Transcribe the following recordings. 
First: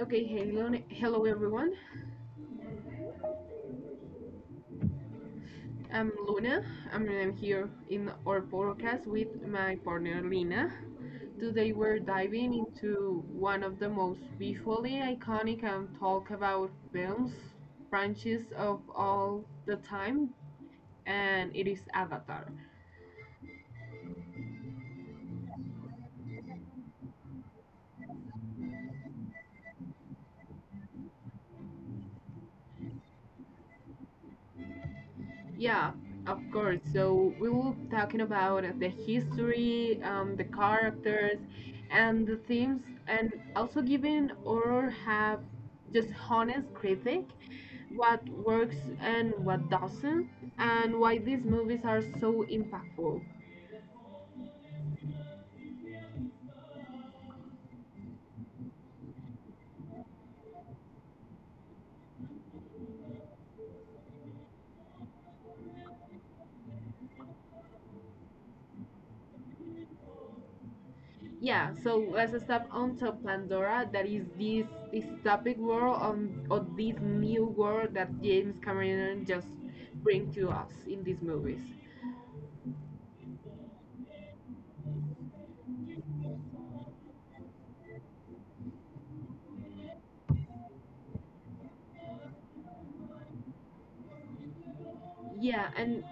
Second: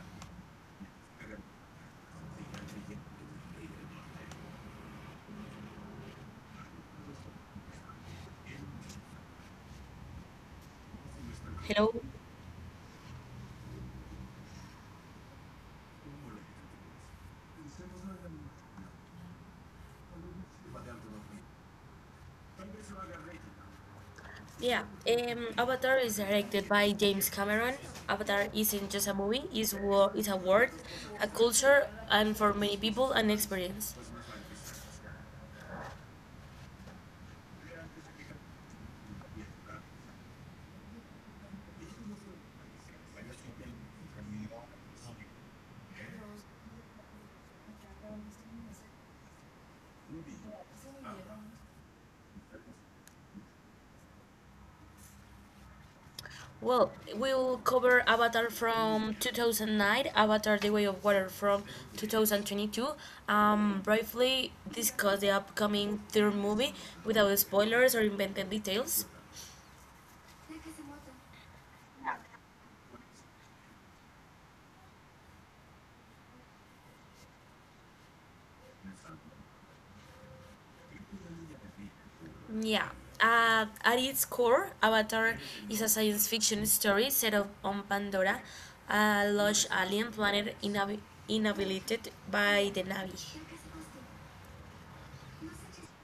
Okay, hello, hello everyone. I'm Luna. I'm here in our podcast with my partner Lina. Today we're diving into one of the most visually iconic and talk about films branches of all the time, and it is Avatar. Yeah, Avatar is directed by James Cameron. Avatar isn't just a movie; it's a world, a culture, and for many people, an experience. Yeah, of course. So we will be talking about the history, the characters, and the themes, and also giving or have just honest critic, what works and what doesn't, and why these movies are so impactful. Well, we'll cover Avatar from 2009, Avatar: The Way of Water from 2022. Briefly discuss the upcoming third movie without spoilers or invented details. Yeah, so let's start on to Pandora. That is this dystopic world on or this new world that James Cameron just bring to us in these movies. Yeah. At its core, Avatar is a science fiction story set up on Pandora, a lush alien planet inhabited by the Navi. Yeah, and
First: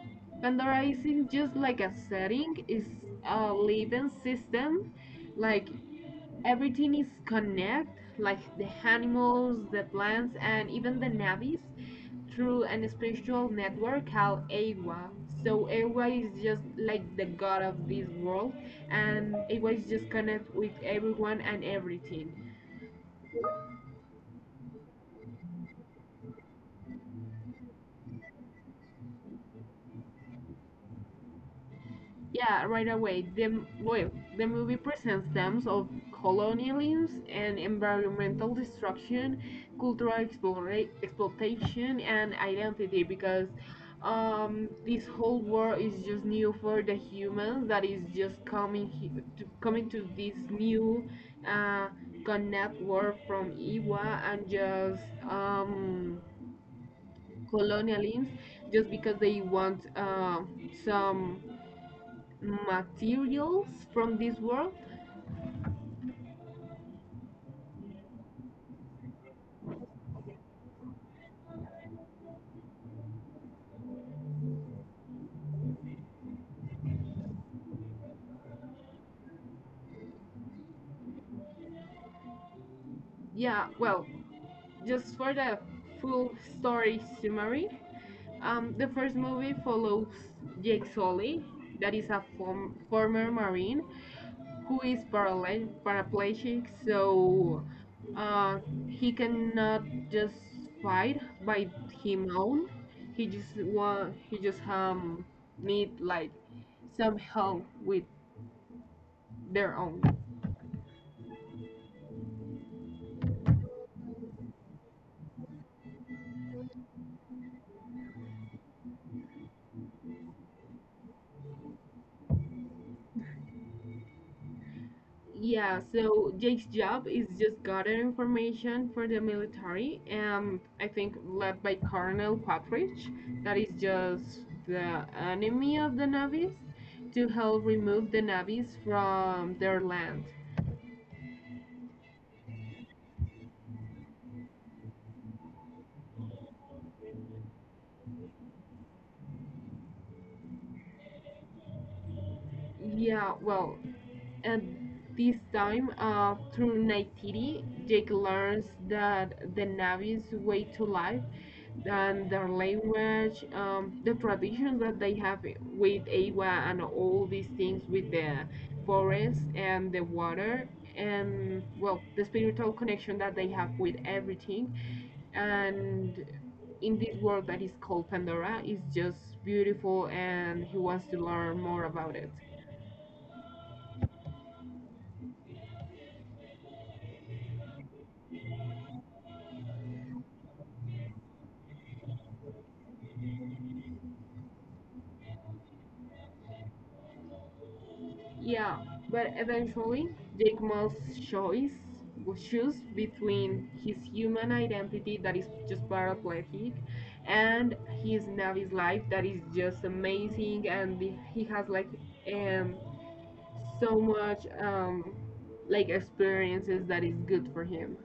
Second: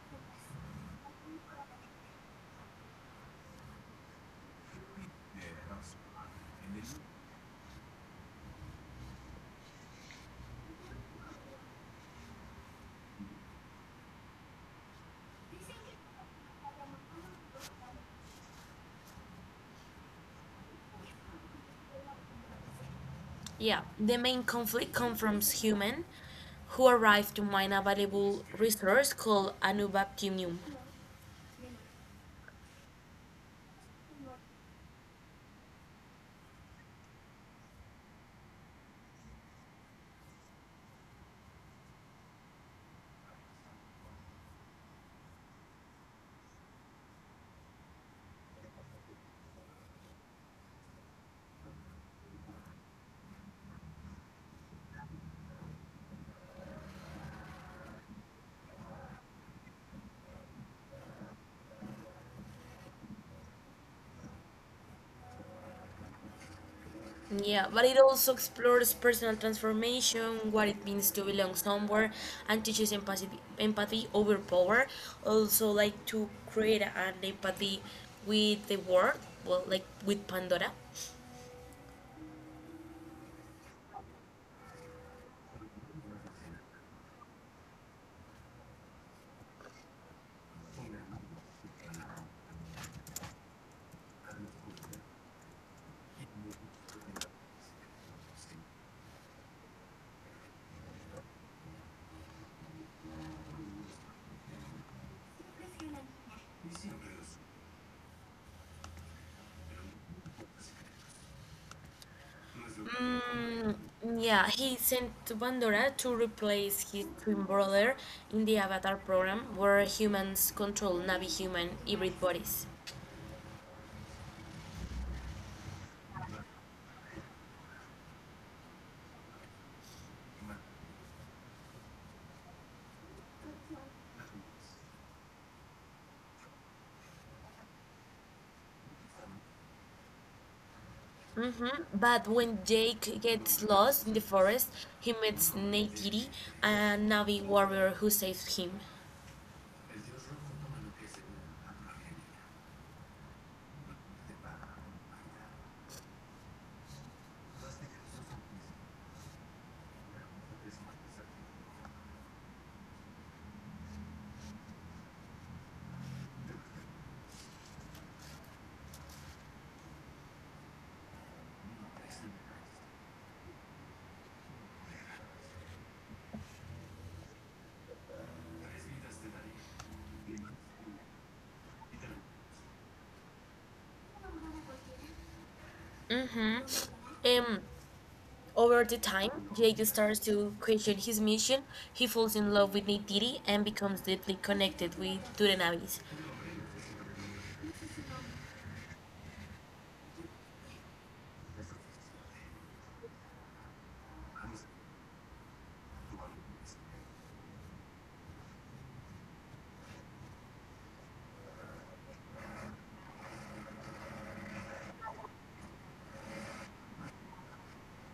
Pandorizing, just like a setting, is a living system. Like everything is connect, like the animals, the plants, and even the navies, through an spiritual network called Awa. So Awa is just like the god of this world, and Awa is just connect with everyone and everything. Yeah, the main conflict comes from humans who arrive to mine a valuable resource called Unobtainium. Yeah, right away. The movie presents themes of colonialism and environmental destruction, cultural exploitation, and identity because this whole world is just new for the humans that is just coming coming to this new uh, connect world from Iwa and just um, colonialism just because they want some materials from this world. Yeah, but it also explores personal transformation, what it means to belong somewhere, and teaches empathy, empathy over power. Also, like to create an empathy with the world, well, like with Pandora. Yeah, well, just for the full story summary, the first movie follows Jake Sully, that is former Marine who is paraplegic, so uh, he cannot just fight by him own. He just need like some help with their own. Mm, yeah, he sent to Pandora to replace his twin brother in the Avatar program, where humans control Navi human hybrid bodies. Yeah, so Jake's job is just gather information for the military, and I think led by Colonel Quattridge, that is just the enemy of the Navis, to help remove the Navis from their land. Hmm. But when Jake gets lost in the forest, he meets Neytiri, a Navi warrior who saves him. Yeah, well, at this time, through Naitiri, Jake learns that the Navi's way to life and their language, the traditions that they have with agua and all these things with the forest and the water and well the spiritual connection that they have with everything and in this world that is called pandora is just beautiful and he wants to learn more about it. Mm-hmm. Um, Over the time, Jake starts to question his mission. He falls in love with Neytiri and becomes deeply connected with to the Navis. Yeah, but eventually, Jake must choose, choose between his human identity that is just paraplegic and his Navi's life that is just amazing and he has like um so much like experiences that is good for him.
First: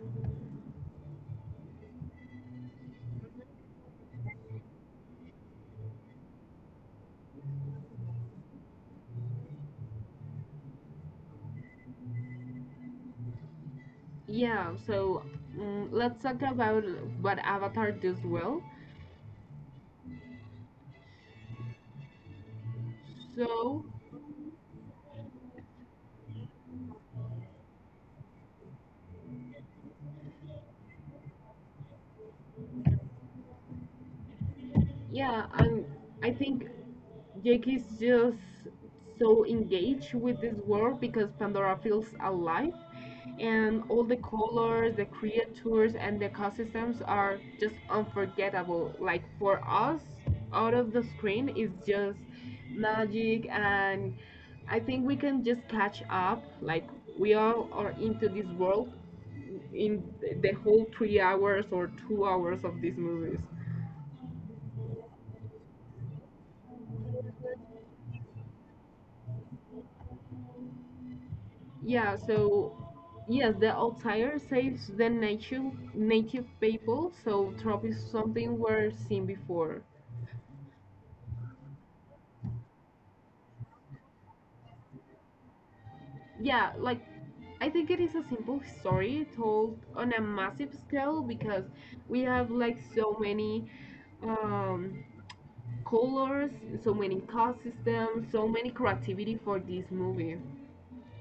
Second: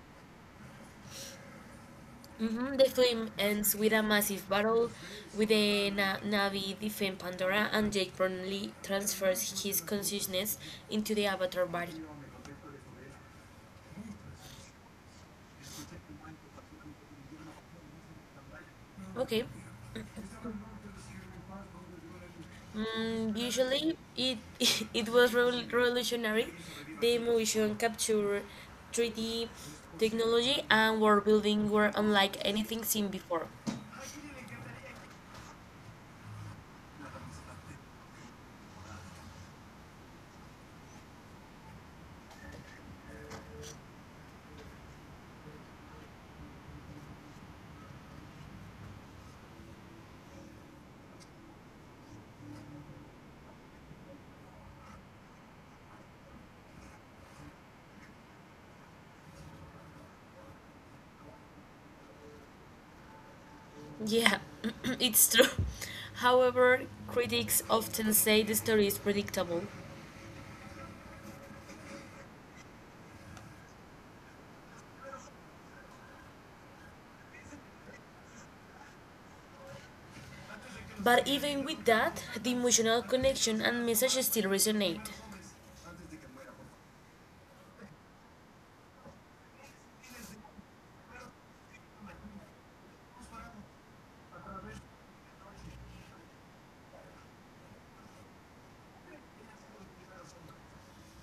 Hmm. The film ends with a massive battle with the Navi defend Pandora, and Jake promptly transfers his consciousness into the Avatar body. Yeah, so let's talk about what Avatar does well. Okay. Mm, So usually, it it was revolutionary. The motion capture, 3D technology, and world building were unlike anything seen before. yeah, I think Jake is just so engaged with this world because Pandora feels alive and all the colors, the creatures and the ecosystems are just unforgettable. Like for us, out of the screen is just magic and I think we can just catch up. Like we all are into this world in the whole 3 hours or 2 hours of these movies. Yeah, it's true. However, critics often say the story is predictable. Yeah, so yes, the outlier saves the native people, so trope is something we're seen before. But even with that, the emotional connection and message still resonate. Yeah, like I think it is a simple story told on a massive scale because we have like so many um, colors, so many cost systems, so many creativity for this movie.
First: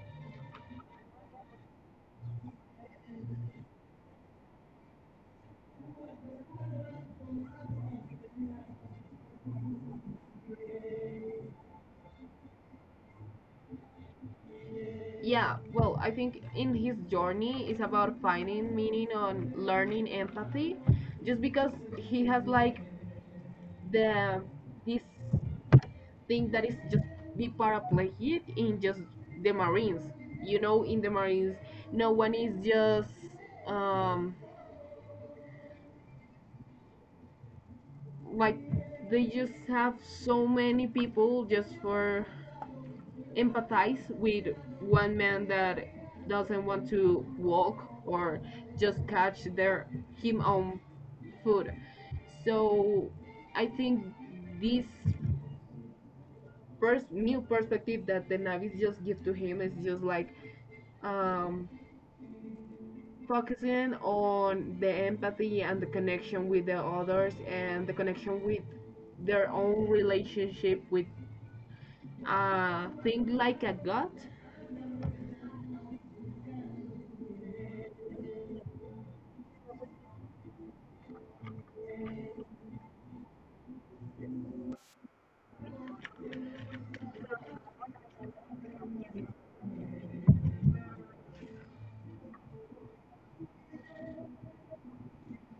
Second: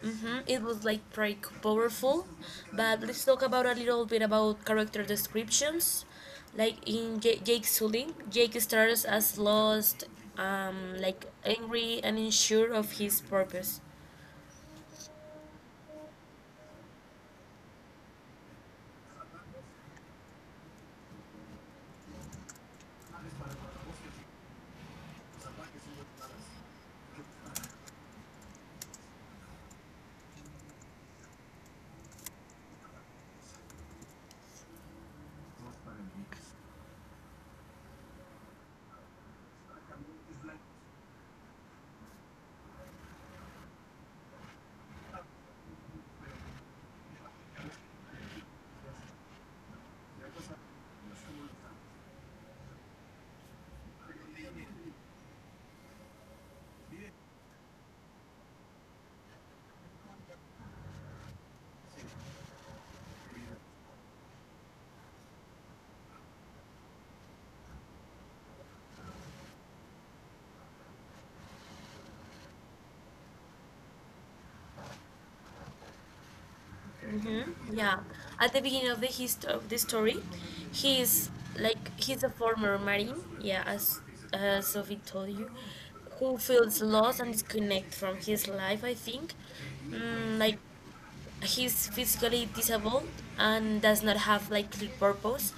Mhm. It was like pretty powerful, but let's talk about a little bit about character descriptions. Like in Jake Sully, Jake starts as lost, like angry and unsure of his purpose. Yeah, well, I think in his journey it's about finding meaning on learning empathy just because he has like the this thing that is just be paraplegic in just the Marines. You know, in the Marines, no one is just um, like they just have so many people just for empathize with one man that doesn't want to walk or just catch their him own food. So I think this new perspective that the Navis just give to him is just like um, focusing on the empathy and the connection with the others and the connection with their own relationship with thing like a god. Hmm. Yeah, at the beginning of the story, he's he's a former marine. Yeah, as Sophie told you, who feels lost and disconnect from his life. I think, mm, like he's physically disabled and does not have like clear purpose.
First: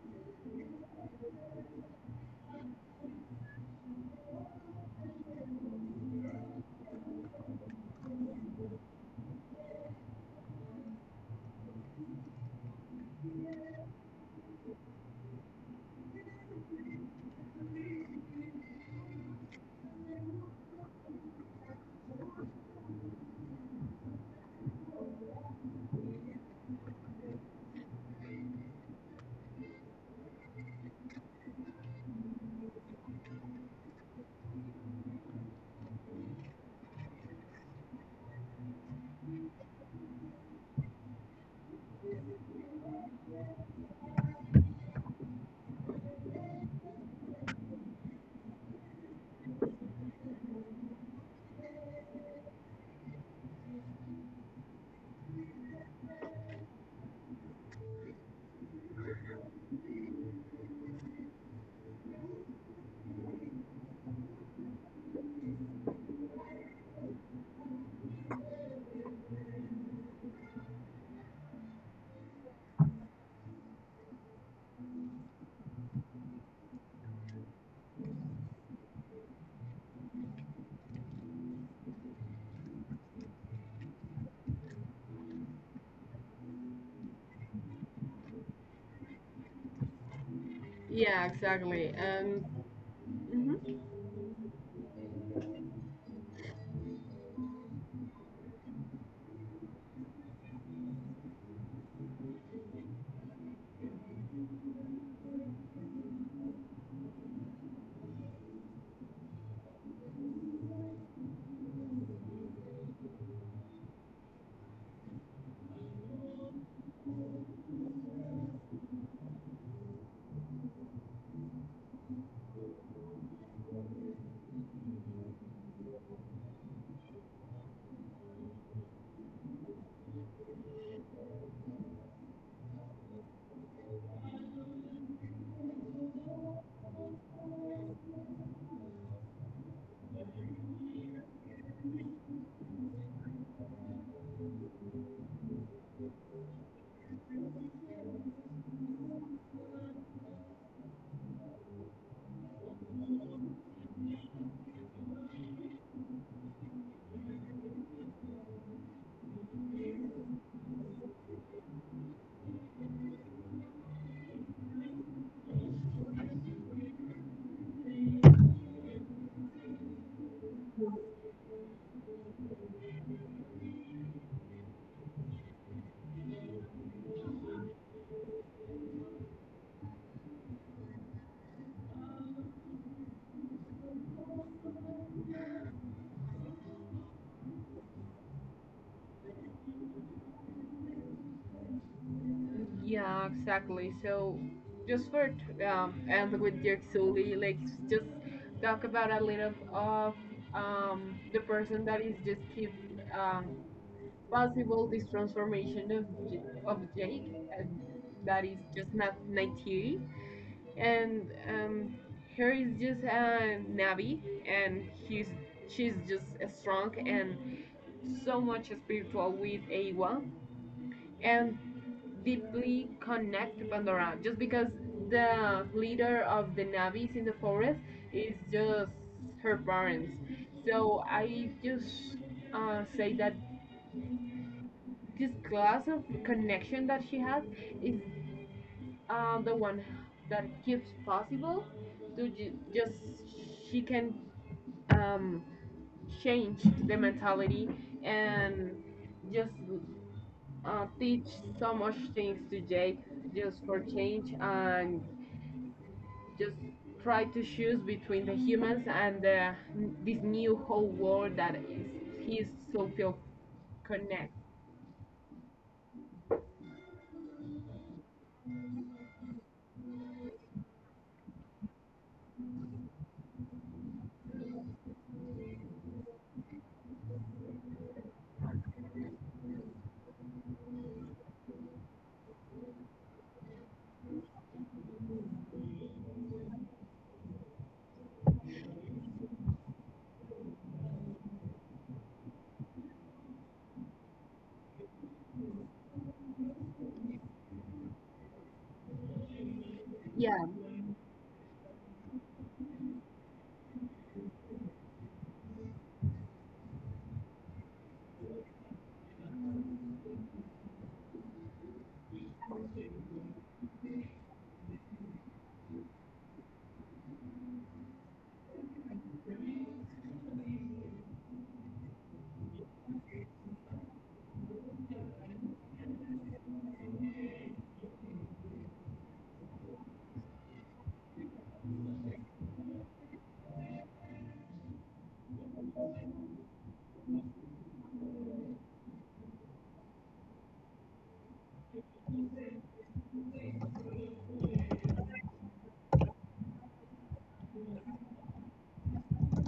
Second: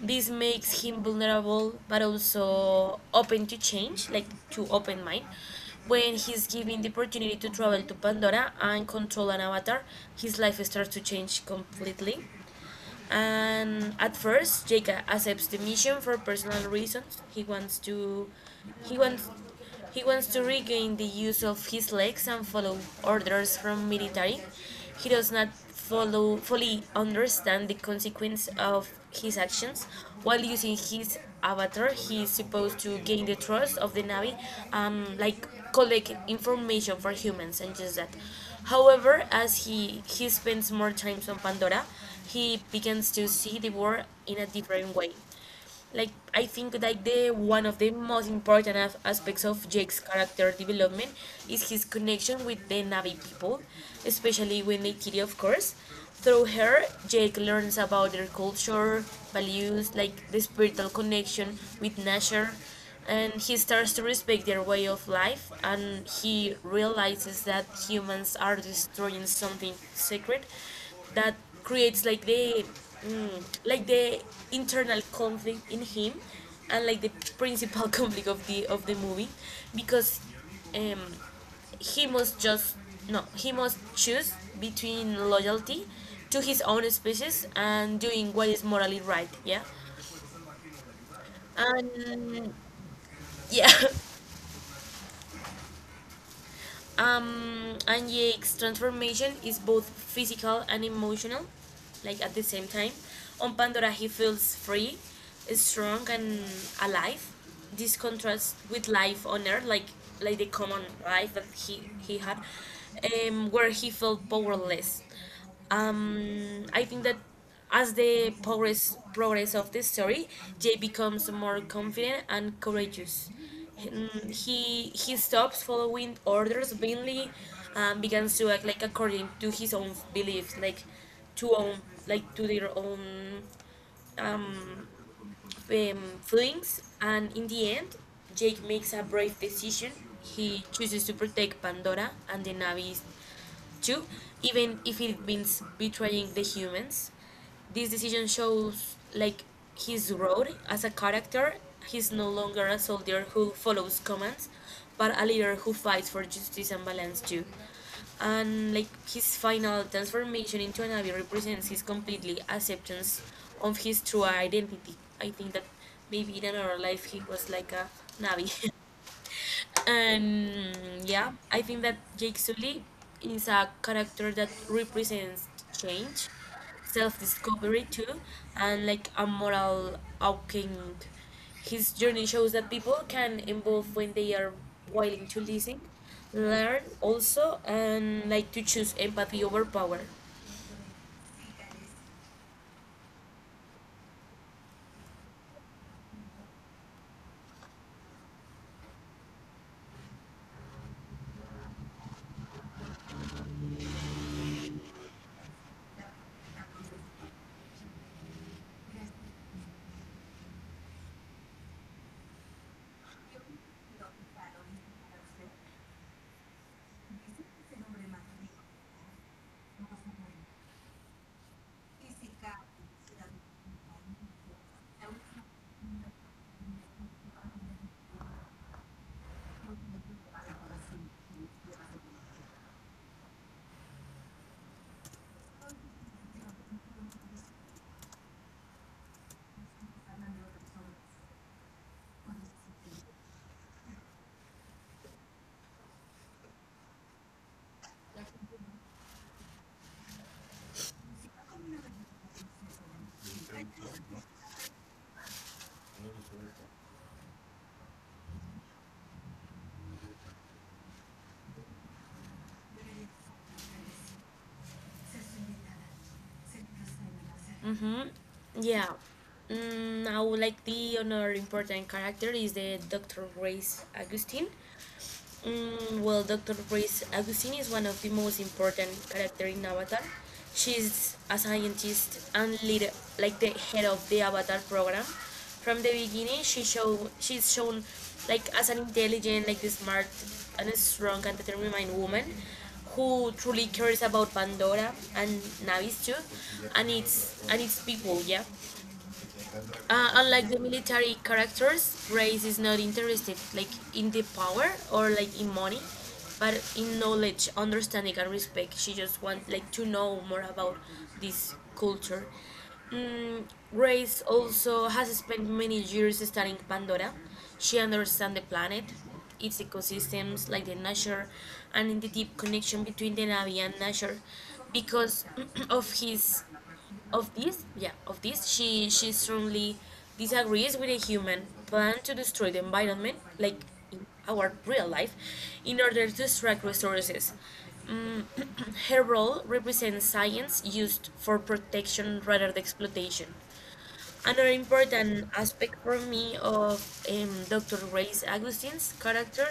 This makes him vulnerable but also open to change, like to open mind. When he's given the opportunity to travel to Pandora and control an avatar, his life starts to change completely. And at first, Jake accepts the mission for personal reasons. He wants, he wants to regain the use of his legs and follow orders from military. He does not follow fully understand the consequence of his actions. While using his avatar, he is supposed to gain the trust of the navy, like collect information for humans and just that. However, as he spends more time on Pandora, he begins to see the world in a different way. Like I think like the one of the most important aspects of Jake's character development is his connection with the Navi people, especially with Neytiri, of course. Through her, Jake learns about their culture, values, like the spiritual connection with nature, and he starts to respect their way of life and he realizes that humans are destroying something sacred that creates like the mm, like the internal conflict in him and like the principal conflict of the movie because um, he must just no he must choose between loyalty to his own species and doing what is morally right. Yeah, Yeah, exactly. and And yeah. mhm. And Jake's transformation is both physical and emotional, like at the same time. On Pandora, he feels free, strong, and alive. This contrasts with life on Earth, like the common life that he had, where he felt powerless I think that as the progress of the story, Jay becomes more confident and courageous. Mm. He stops following orders blindly and begins to act like according to his own beliefs, to own to their own um, feelings. And in the end, Jake makes a brave decision. He chooses to protect Pandora and the Navi Two, even if it means betraying the humans. This decision shows like his road as a character. He's no longer a soldier who follows commands, but a leader who fights for justice and balance too. And like his final transformation into an abbey represents his completely acceptance of his true identity. I think that maybe in another life he was like a Navi. And yeah, I think that Jake Sully is a character that represents change, self-discovery too, and like a moral awakening. His journey shows that people can evolve when they are willing to listen, learn also, and like to choose empathy over power. Yeah, exactly. So just for and with Dirk Sully, like just talk about a little of the person that is just keep um possible this transformation of Jake, uh, that is just not Nightiri, and her is just a Navi, and he's she's just strong and so much spiritual with Awa, and deeply connect to Pandora, just because the leader of the Navis in the forest is just her parents. So I just say that this glass of connection that she has is the one that keeps possible to just she can um, change the mentality and just teach so much things to Jake just for change and just try to choose between the humans and this new whole world that is he's so feel connect. Mm-hmm. Yeah. Mm, now, like the another important character is the Dr. Grace Augustine. Mm, well, Dr. Grace Agustini is one of the most important characters in Avatar. She's a scientist and leader, like the head of the Avatar program. From the beginning, she's shown like as an intelligent, like the smart and strong and determined woman who truly cares about Pandora and Navis too, and its people. Yeah. Yeah Unlike the military characters, Grace is not interested like in the power or like in money, but in knowledge, understanding, and respect. She just wants like to know more about this culture. Mm, Grace also has spent many years studying Pandora. She understands the planet, its ecosystems, like the nature, and the deep connection between the Navi and nature, because of his of this yeah of this she strongly disagrees with a human plan to destroy the environment like in our real life in order to extract resources. Mm, her role represents science used for protection rather than exploitation. Another important aspect for me of Dr. Reyes Agustin's character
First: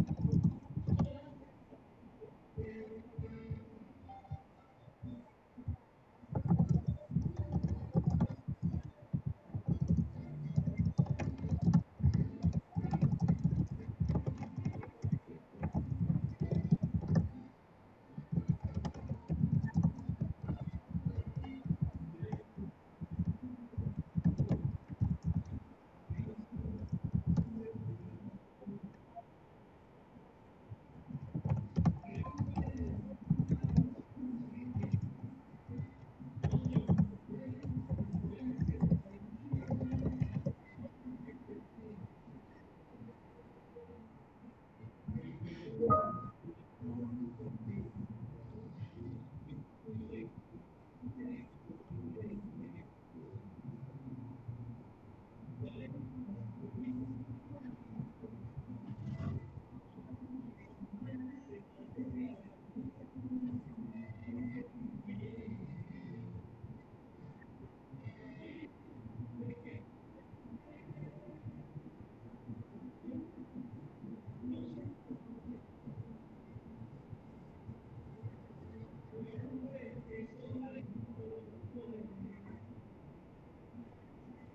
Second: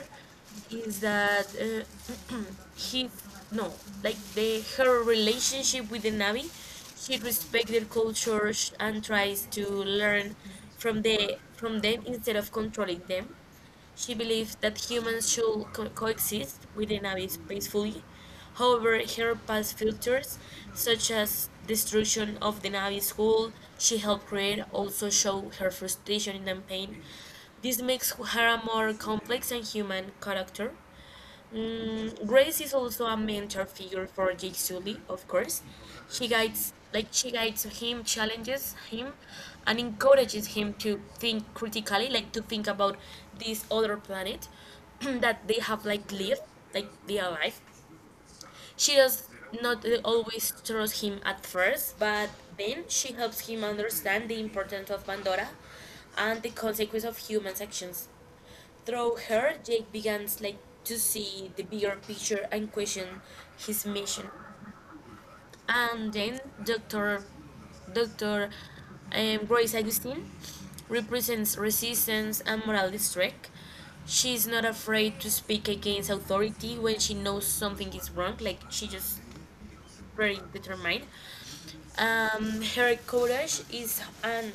is that he no like the her relationship with the Navi, she respects their culture and tries to learn from them instead of controlling them. She believes that humans should coexist within abyss peacefully. However, her past futures, such as destruction of the Navi school she helped create, also show her frustration and pain. This makes her a more complex and human character. Mm, Grace is also a mentor figure for Jake Sully, of course. She guides him, challenges him, and encourages him to think critically, like to think about this other planet that they have like lived, like they are alive. She does not always trust him at first, but then she helps him understand the importance of Pandora and the consequence of human actions. Through her, Jake begins like to see the bigger picture and question his mission. And then Doctor Doctor Grace Augustine represents resistance and moral strength. She is not afraid to speak against authority when she knows something is wrong. Like she just very determined. Her courage is and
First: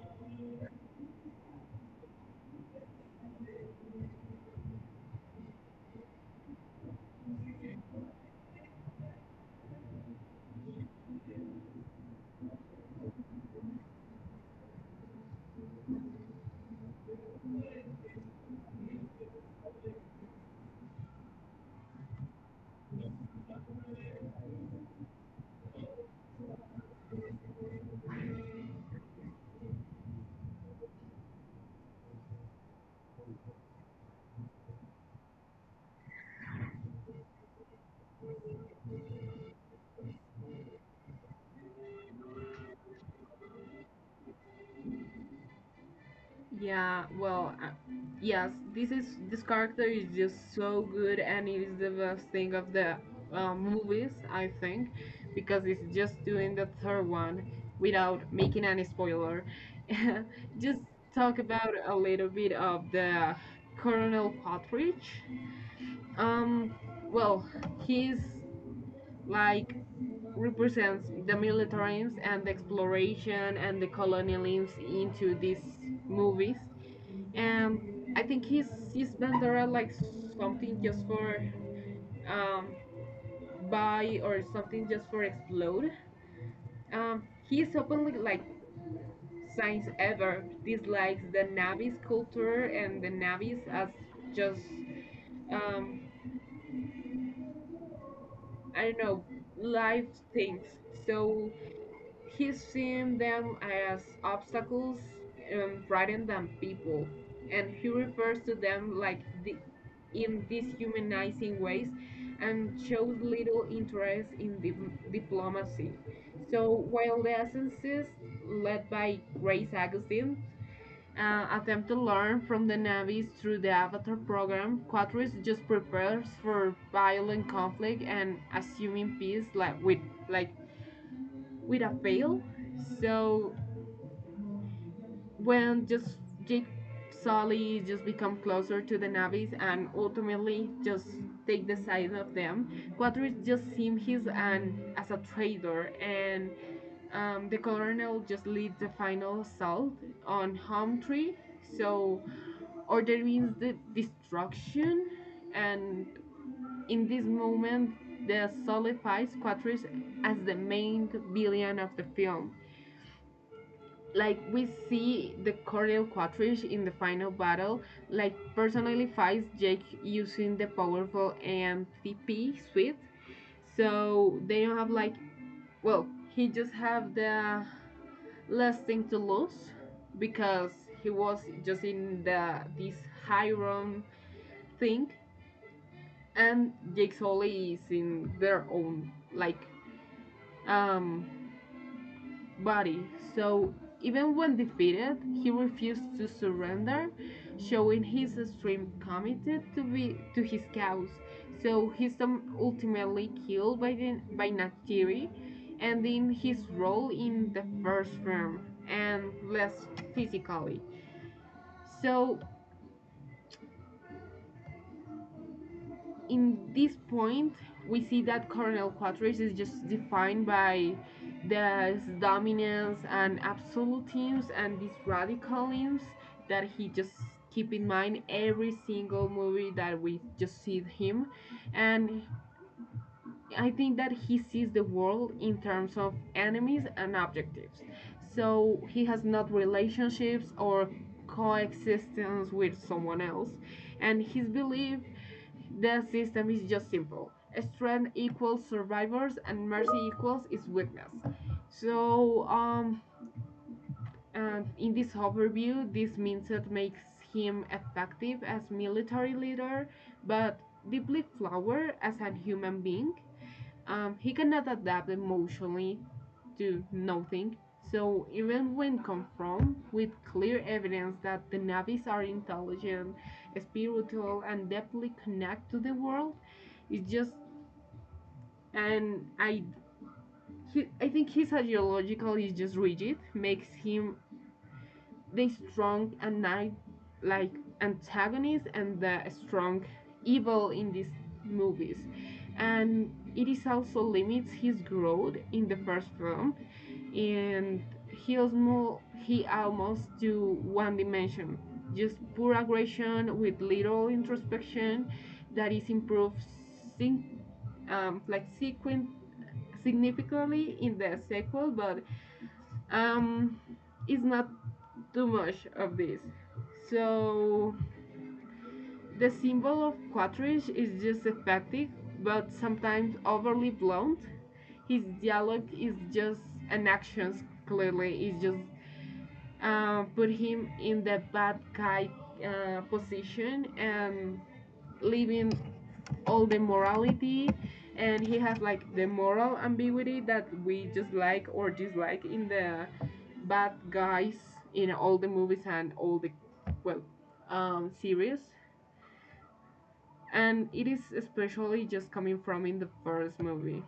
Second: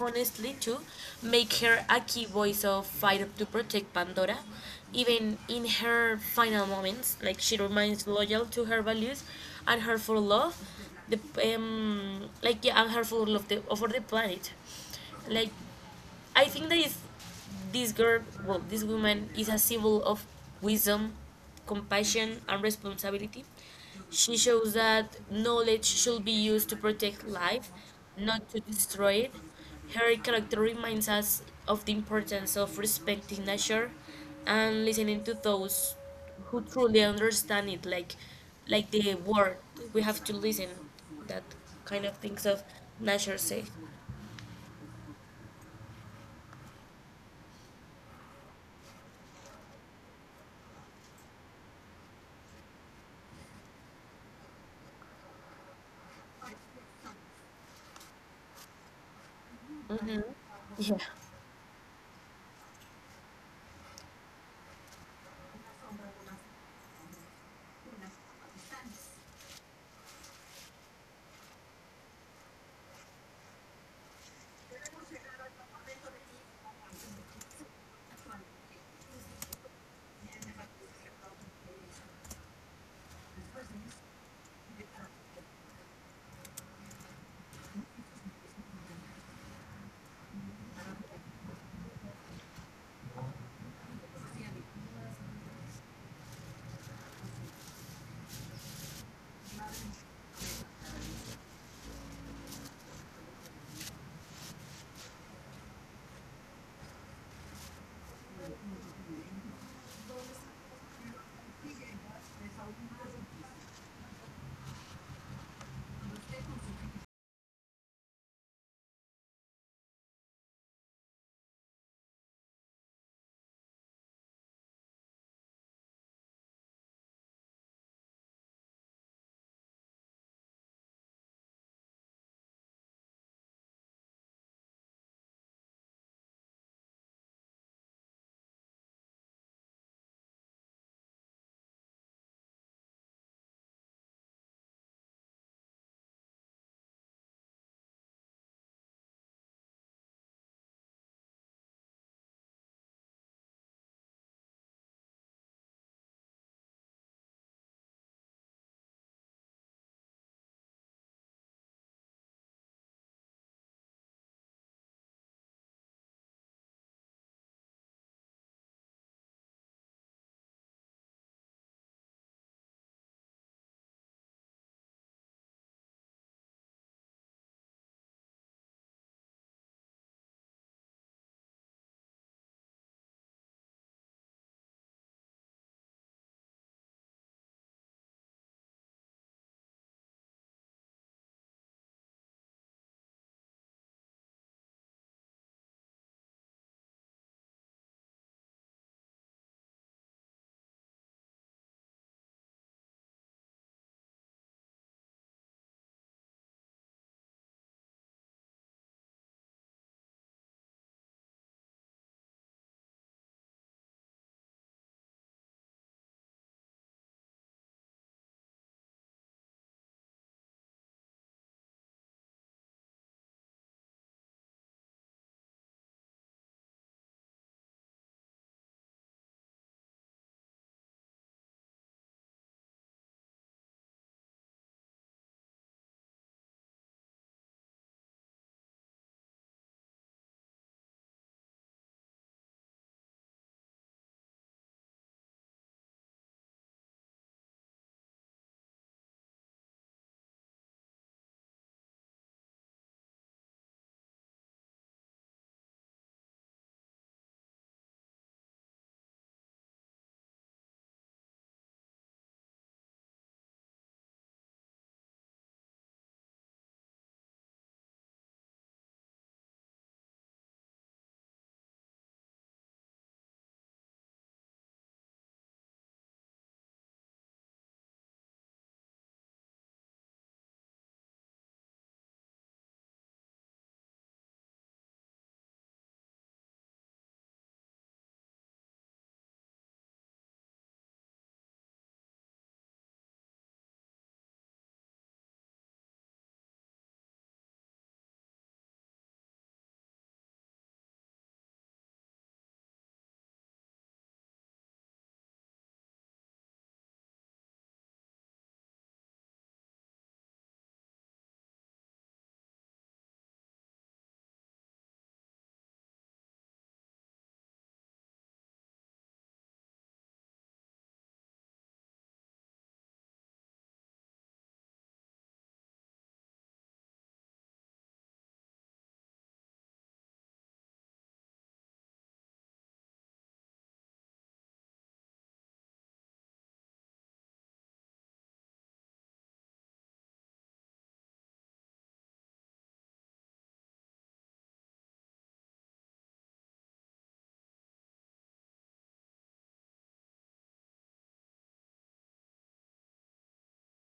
honestly too make her a key voice of fight to protect Pandora. Even in her final moments, like she remains loyal to her values and her full love, the like yeah, and her full love the, over the planet like I think that is this girl, well, this woman is a symbol of wisdom, compassion, and responsibility. She shows that knowledge should be used to protect life, not to destroy it. Her character reminds us of the importance of respecting nature and listening to those who truly understand it, like the word. We have to listen that kind of things of nature say. Yeah, well, yes, this character is just so good, and it is the best thing of the movies, I think, because it's just doing the third one without making any spoiler. Just talk about a little bit of the Colonel Partridge. Um, well, he's like represents the militarism and the exploration and the colonialism into these movies and I think he's Bandera like something just for um buy or something just for explode. Um, he is openly like since ever dislikes the Navis culture and the Navis as just um I don't know life things. So he's seen them as obstacles rather than people, and he refers to them like in dishumanizing ways and shows little interest in diplomacy. So while the essences led by Grace Augustine attempt to learn from the Navis through the Avatar program, Quatris just prepares for violent conflict and assuming peace like with a fail. So when just Jake Sully just become closer to the Navis and ultimately just take the side of them, Quadris just seems he's an as a traitor and the colonel just leads the final assault on Humtree. So order means the destruction and in this moment the solidifies Quatris as the main villain of the film, like we see the Cordell Quatrish in the final battle, like personally fights Jake using the powerful AMPP suite. So they don't have like well, he just have the last thing to lose because he was just in the this high room thing and Jake Sully is in their own like um body. So even when defeated, he refused to surrender, showing his extreme commitment to be to his cause. So he's ultimately killed by by Natiri, ending his role in the first film and less physically. So in this point, we see that coronal quadrature is just defined by the dominance and absolutisms and these radicalisms that he just keep in mind every single movie that we just see him, and I think that he sees the world in terms of enemies and objectives, so he has not relationships or coexistence with someone else, and his belief the system is just simple. Strength equals survivors and mercy equals its weakness. So, and in this overview, this mindset makes him effective as military leader, but deeply flawed as a human being. He cannot adapt emotionally to nothing. So even when confronted with clear evidence that the Navis are intelligent, spiritual, and deeply connected to the world, it's just and I he, I think his ideological is just rigid, makes him the strong and night like antagonist and the strong evil in these movies, and it is also limits his growth in the first film, and he almost do one dimension just pure aggression with little introspection that is improved um, like sequen- significantly in the sequel, but um, it's not too much of this. So the symbol of Quatrish is just effective, but sometimes overly blunt. His dialogue is just an actions clearly is just put him in the bad guy position and leaving all the morality and he has like the moral ambiguity that we just like or dislike in the bad guys in all the movies and all the well series, and it is especially just coming from in the first movie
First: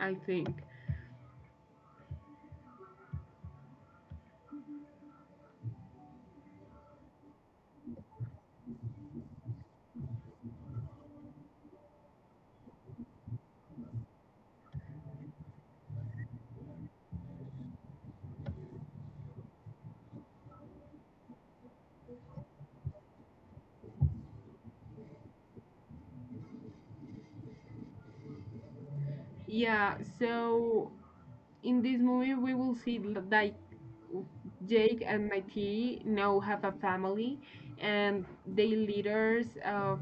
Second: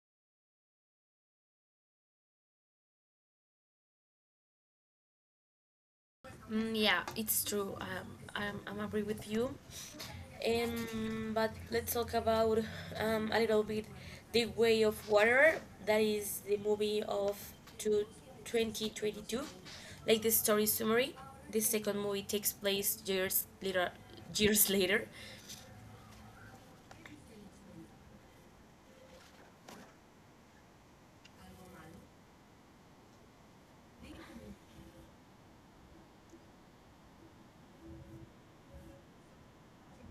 I think. Mm, yeah, it's true. I'm agree with you. But let's talk about a little bit The Way of Water. That is the movie of two, 2022. Like the story summary, the second movie takes place years later. Years later, Yeah, so in this movie we will see like Jake and Mighty now have a family and they leaders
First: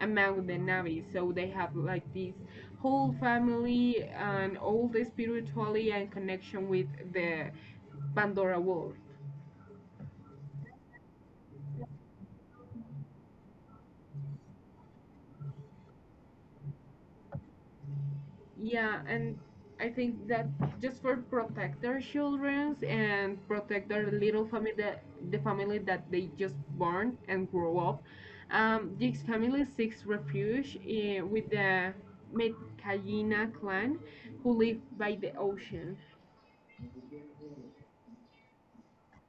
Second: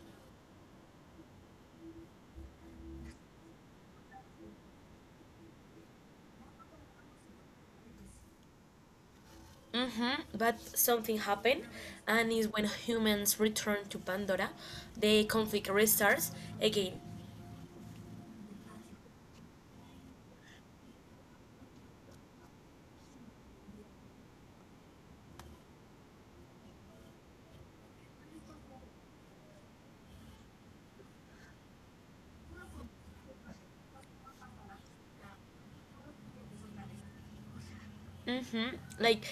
among the Navi, so they have like this whole family and all the spirituality and connection with the Pandora world. hmm but something happened, and is when humans return to Pandora, the conflict restarts again. Yeah, and I think that just for protect their children and protect their little family, the family that they just born and grow up, this family seeks refuge with the Medcayina clan who live by the ocean. Mm-hmm. Like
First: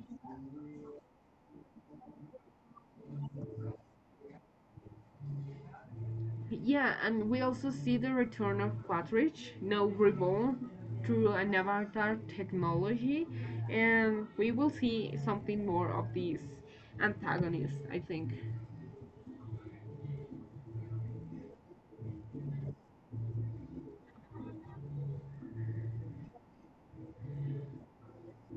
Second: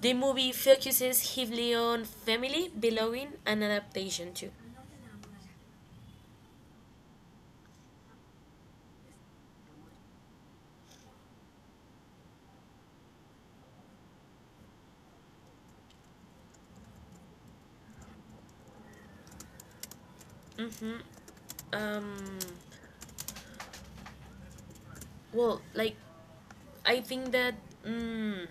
the movie focuses heavily on family, belonging, and adaptation too. Yeah, and we also see the return of Quatrich, now reborn through an avatar technology, and we will see something more of these antagonists, I think. Um, well, like I think that mm,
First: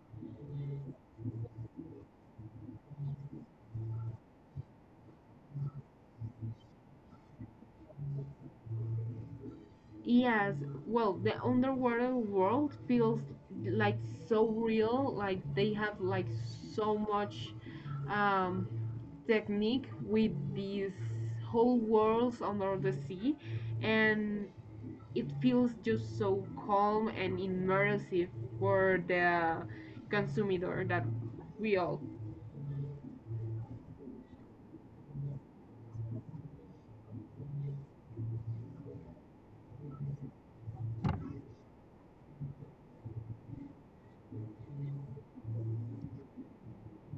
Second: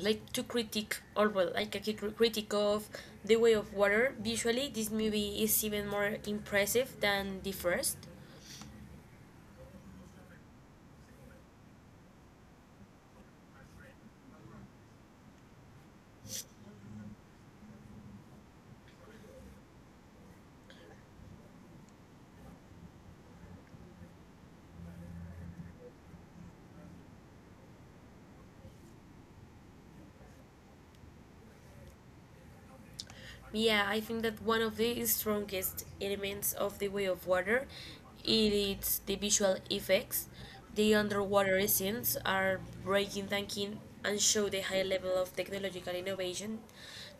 like to critique or well, like a critique of the way of water visually, this movie is even more impressive than the first. Yes, well, the underwater world feels like so real, like they have like so much um, technique with these whole worlds under the sea, and it feels just so calm and immersive for the consumer that we all. Yeah, I think that one of the strongest elements of the way of water is the visual effects. The underwater scenes are breathtaking and show the high level of technological innovation.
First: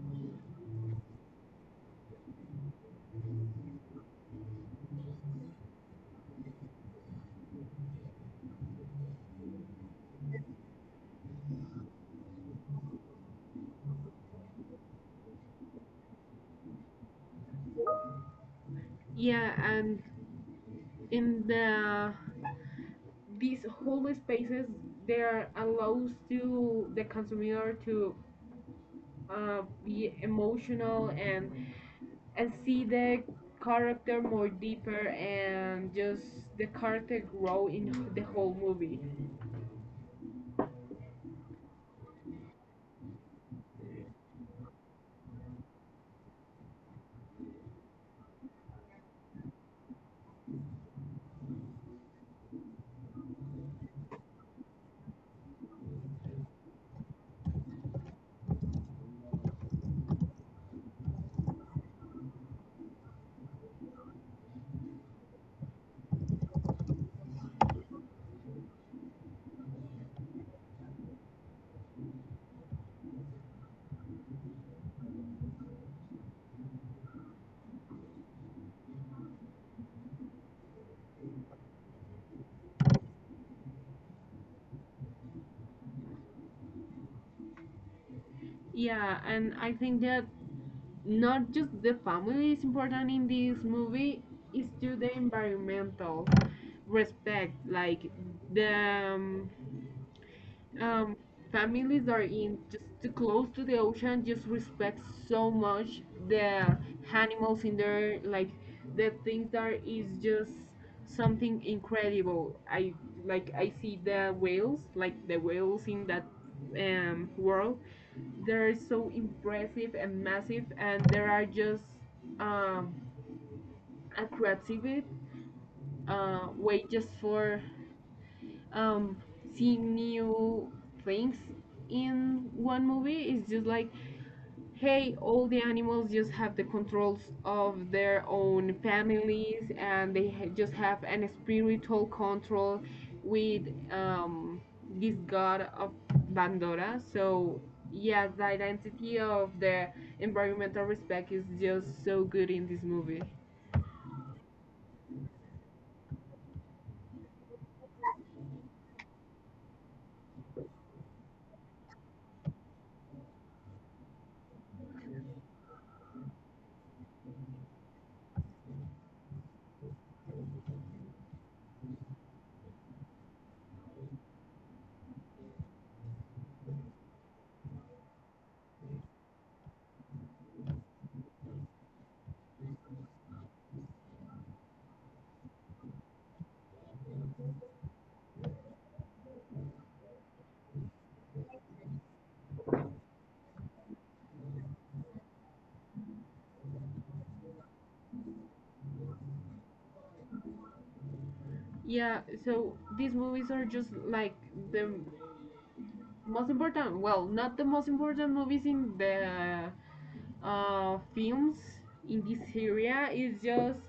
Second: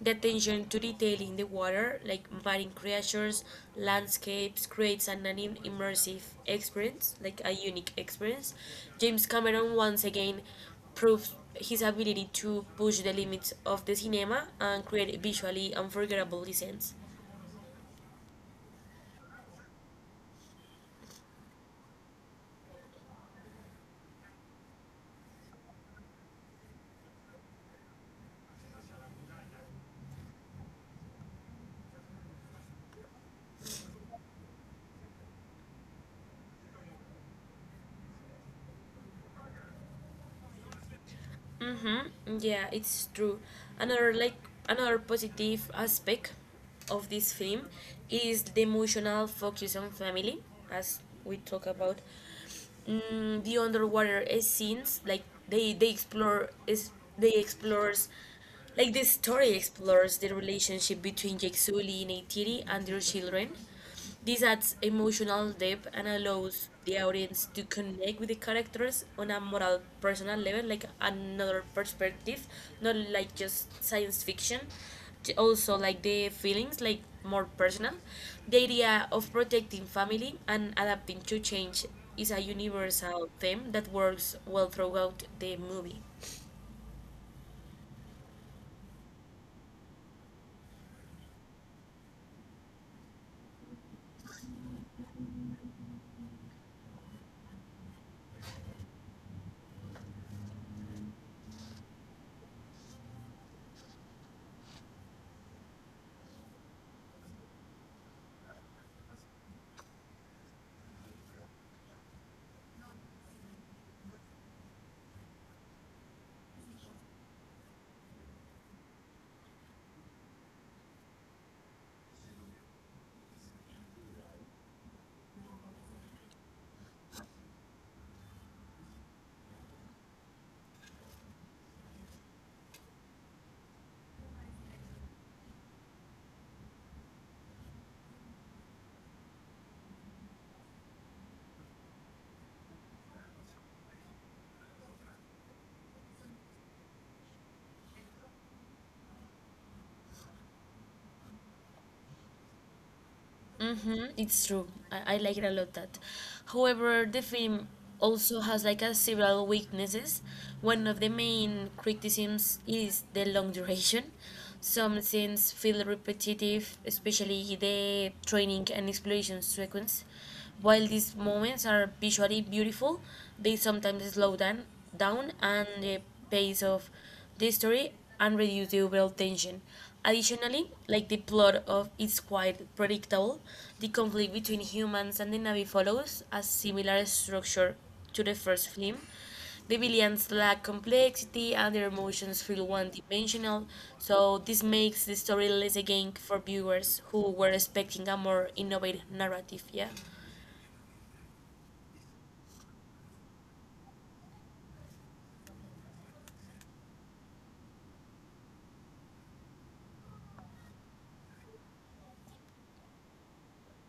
The attention to detail in the water, like marine creatures, landscapes, creates an immersive experience, like a unique experience. James Cameron once again proves his ability to push the limits of the cinema and create visually unforgettable scenes. Yeah, and in these whole spaces, there allows to the consumer to be emotional and see the character more deeper and just the character grow in the whole movie. Mm-hmm. Yeah, it's true. Another like another positive aspect of this film is the emotional focus on family, as we talk about. Mm, the underwater scenes, like they explore is they explores like the story explores the relationship between Jack Sully and Neytiri and their children. This adds emotional depth and allows the audience to connect with the characters on a moral, personal level, like another perspective, not like just science fiction. Also, like the feelings, like more personal. The idea of protecting family and adapting to change is a universal theme that works well throughout the movie. Yeah, and I think that not just the family is important in this movie, it's to the environmental respect, like the um, families that are in just too close to the ocean just respect so much the animals in there like the things that is just something incredible. I Like I see the whales like the whales in that world, they're so impressive and massive and there are just um, a creative way just for um seeing new things in one movie is just like hey all the animals just have the controls of their own families and they just have an spiritual control with um this god of Bandora, so yes the identity of the environmental respect is just so good in this movie. Mm-hmm. It's true. I like it a lot that. However, the film also has like a several weaknesses. One of the main criticisms is the long duration. Some scenes feel repetitive, especially the training and exploration sequence. While these moments are visually beautiful, they sometimes down and the pace of the story and reduce the overall tension. Additionally, like the plot of is quite predictable, the conflict between humans and the Na'vi follows a similar structure to the first film. The villains lack complexity and their emotions feel one-dimensional, so this makes the story less engaging for viewers who were expecting a more innovative narrative. Yeah, Yeah, so these movies are just like the Most important, well, not the most important movies in the films in this area is just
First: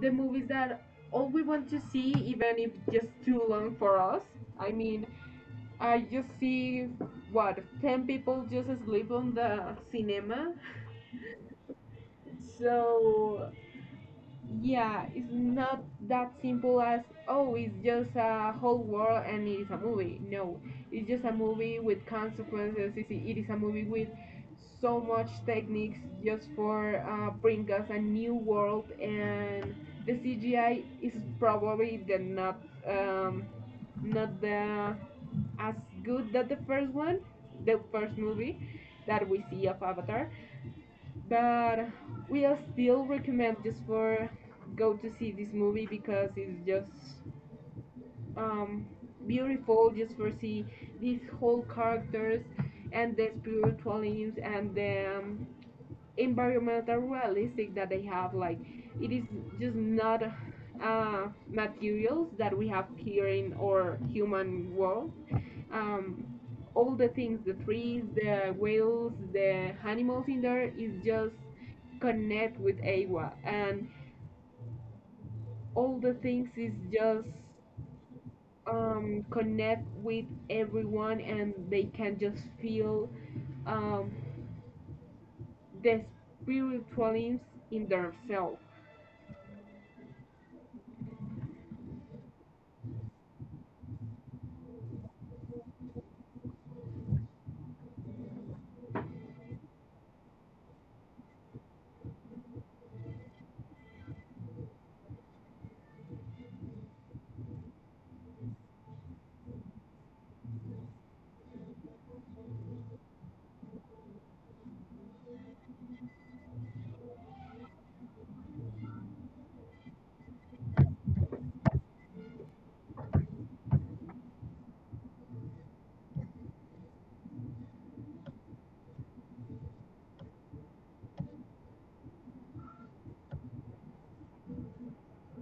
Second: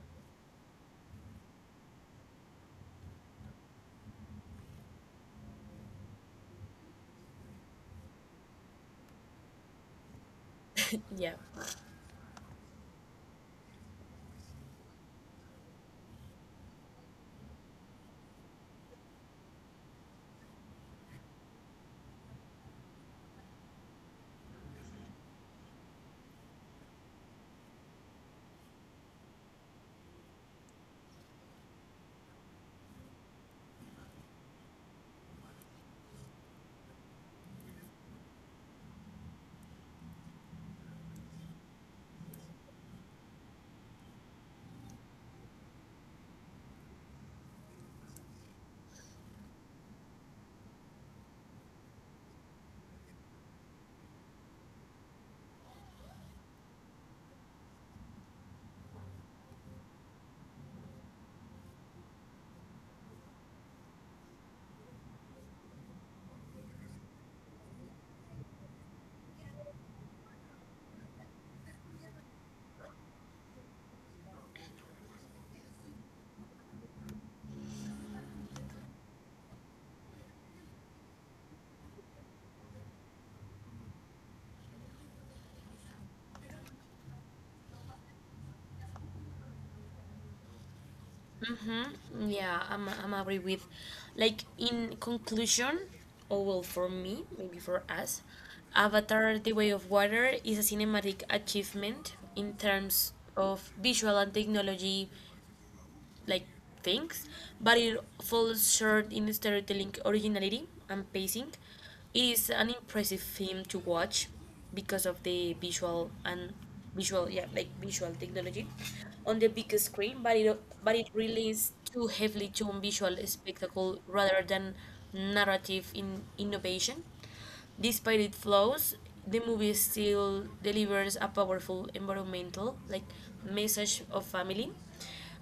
the movies that all we want to see, even if just too long for us. I mean, I just see what 10 people just sleep on the cinema, yeah. so yeah, it's not that simple as oh, it's just a whole world and it is a movie. No, it's just a movie with consequences. It is a movie with so much techniques just for bring us a new world, and the CGI is probably the not um, not the as good that the first one, the first movie that we see of Avatar, but we'll still recommend just for go to see this movie because it's just um, beautiful just for see these whole characters and the spiritual themes and the environmental realistic that they have like it is just not materials that we have here in our human world. um, all the things the trees the whales the animals in there is just connect with agua and all the things is just connect with everyone and they can just feel um, the spiritualism in themselves. Mm-hmm. Yeah, I'm agree with, like in conclusion, or well for me, maybe for us, Avatar: The Way of Water is a cinematic achievement in terms of visual and technology like things, but it falls short in storytelling originality and pacing. It is an impressive film to watch because of the visual and visual yeah like visual technology on the big screen but it relies too heavily to visual spectacle rather than narrative in innovation. Despite its flaws, the movie still delivers a powerful environmental like message of family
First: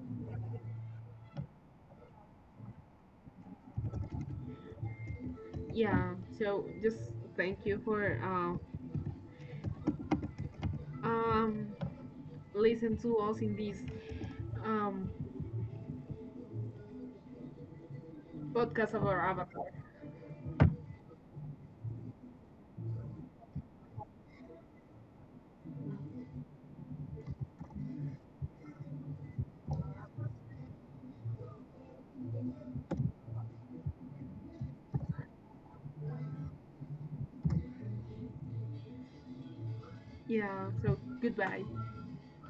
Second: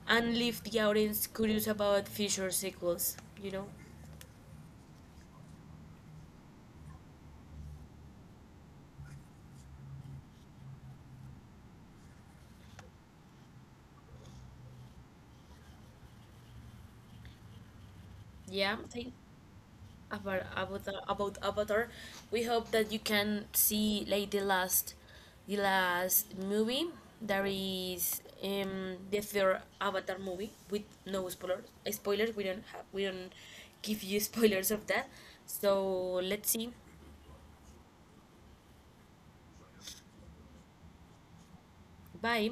and leave the audience curious about future sequels. You know, Yeah, so just thank you for um, listen to us in this um, yeah. I podcast of think our avatar. About Avatar, we hope that you can see like the last movie that is the third Avatar movie with no spoilers. Spoilers we don't have. We don't give you spoilers of that. So let's see. Yeah, so goodbye. Bye.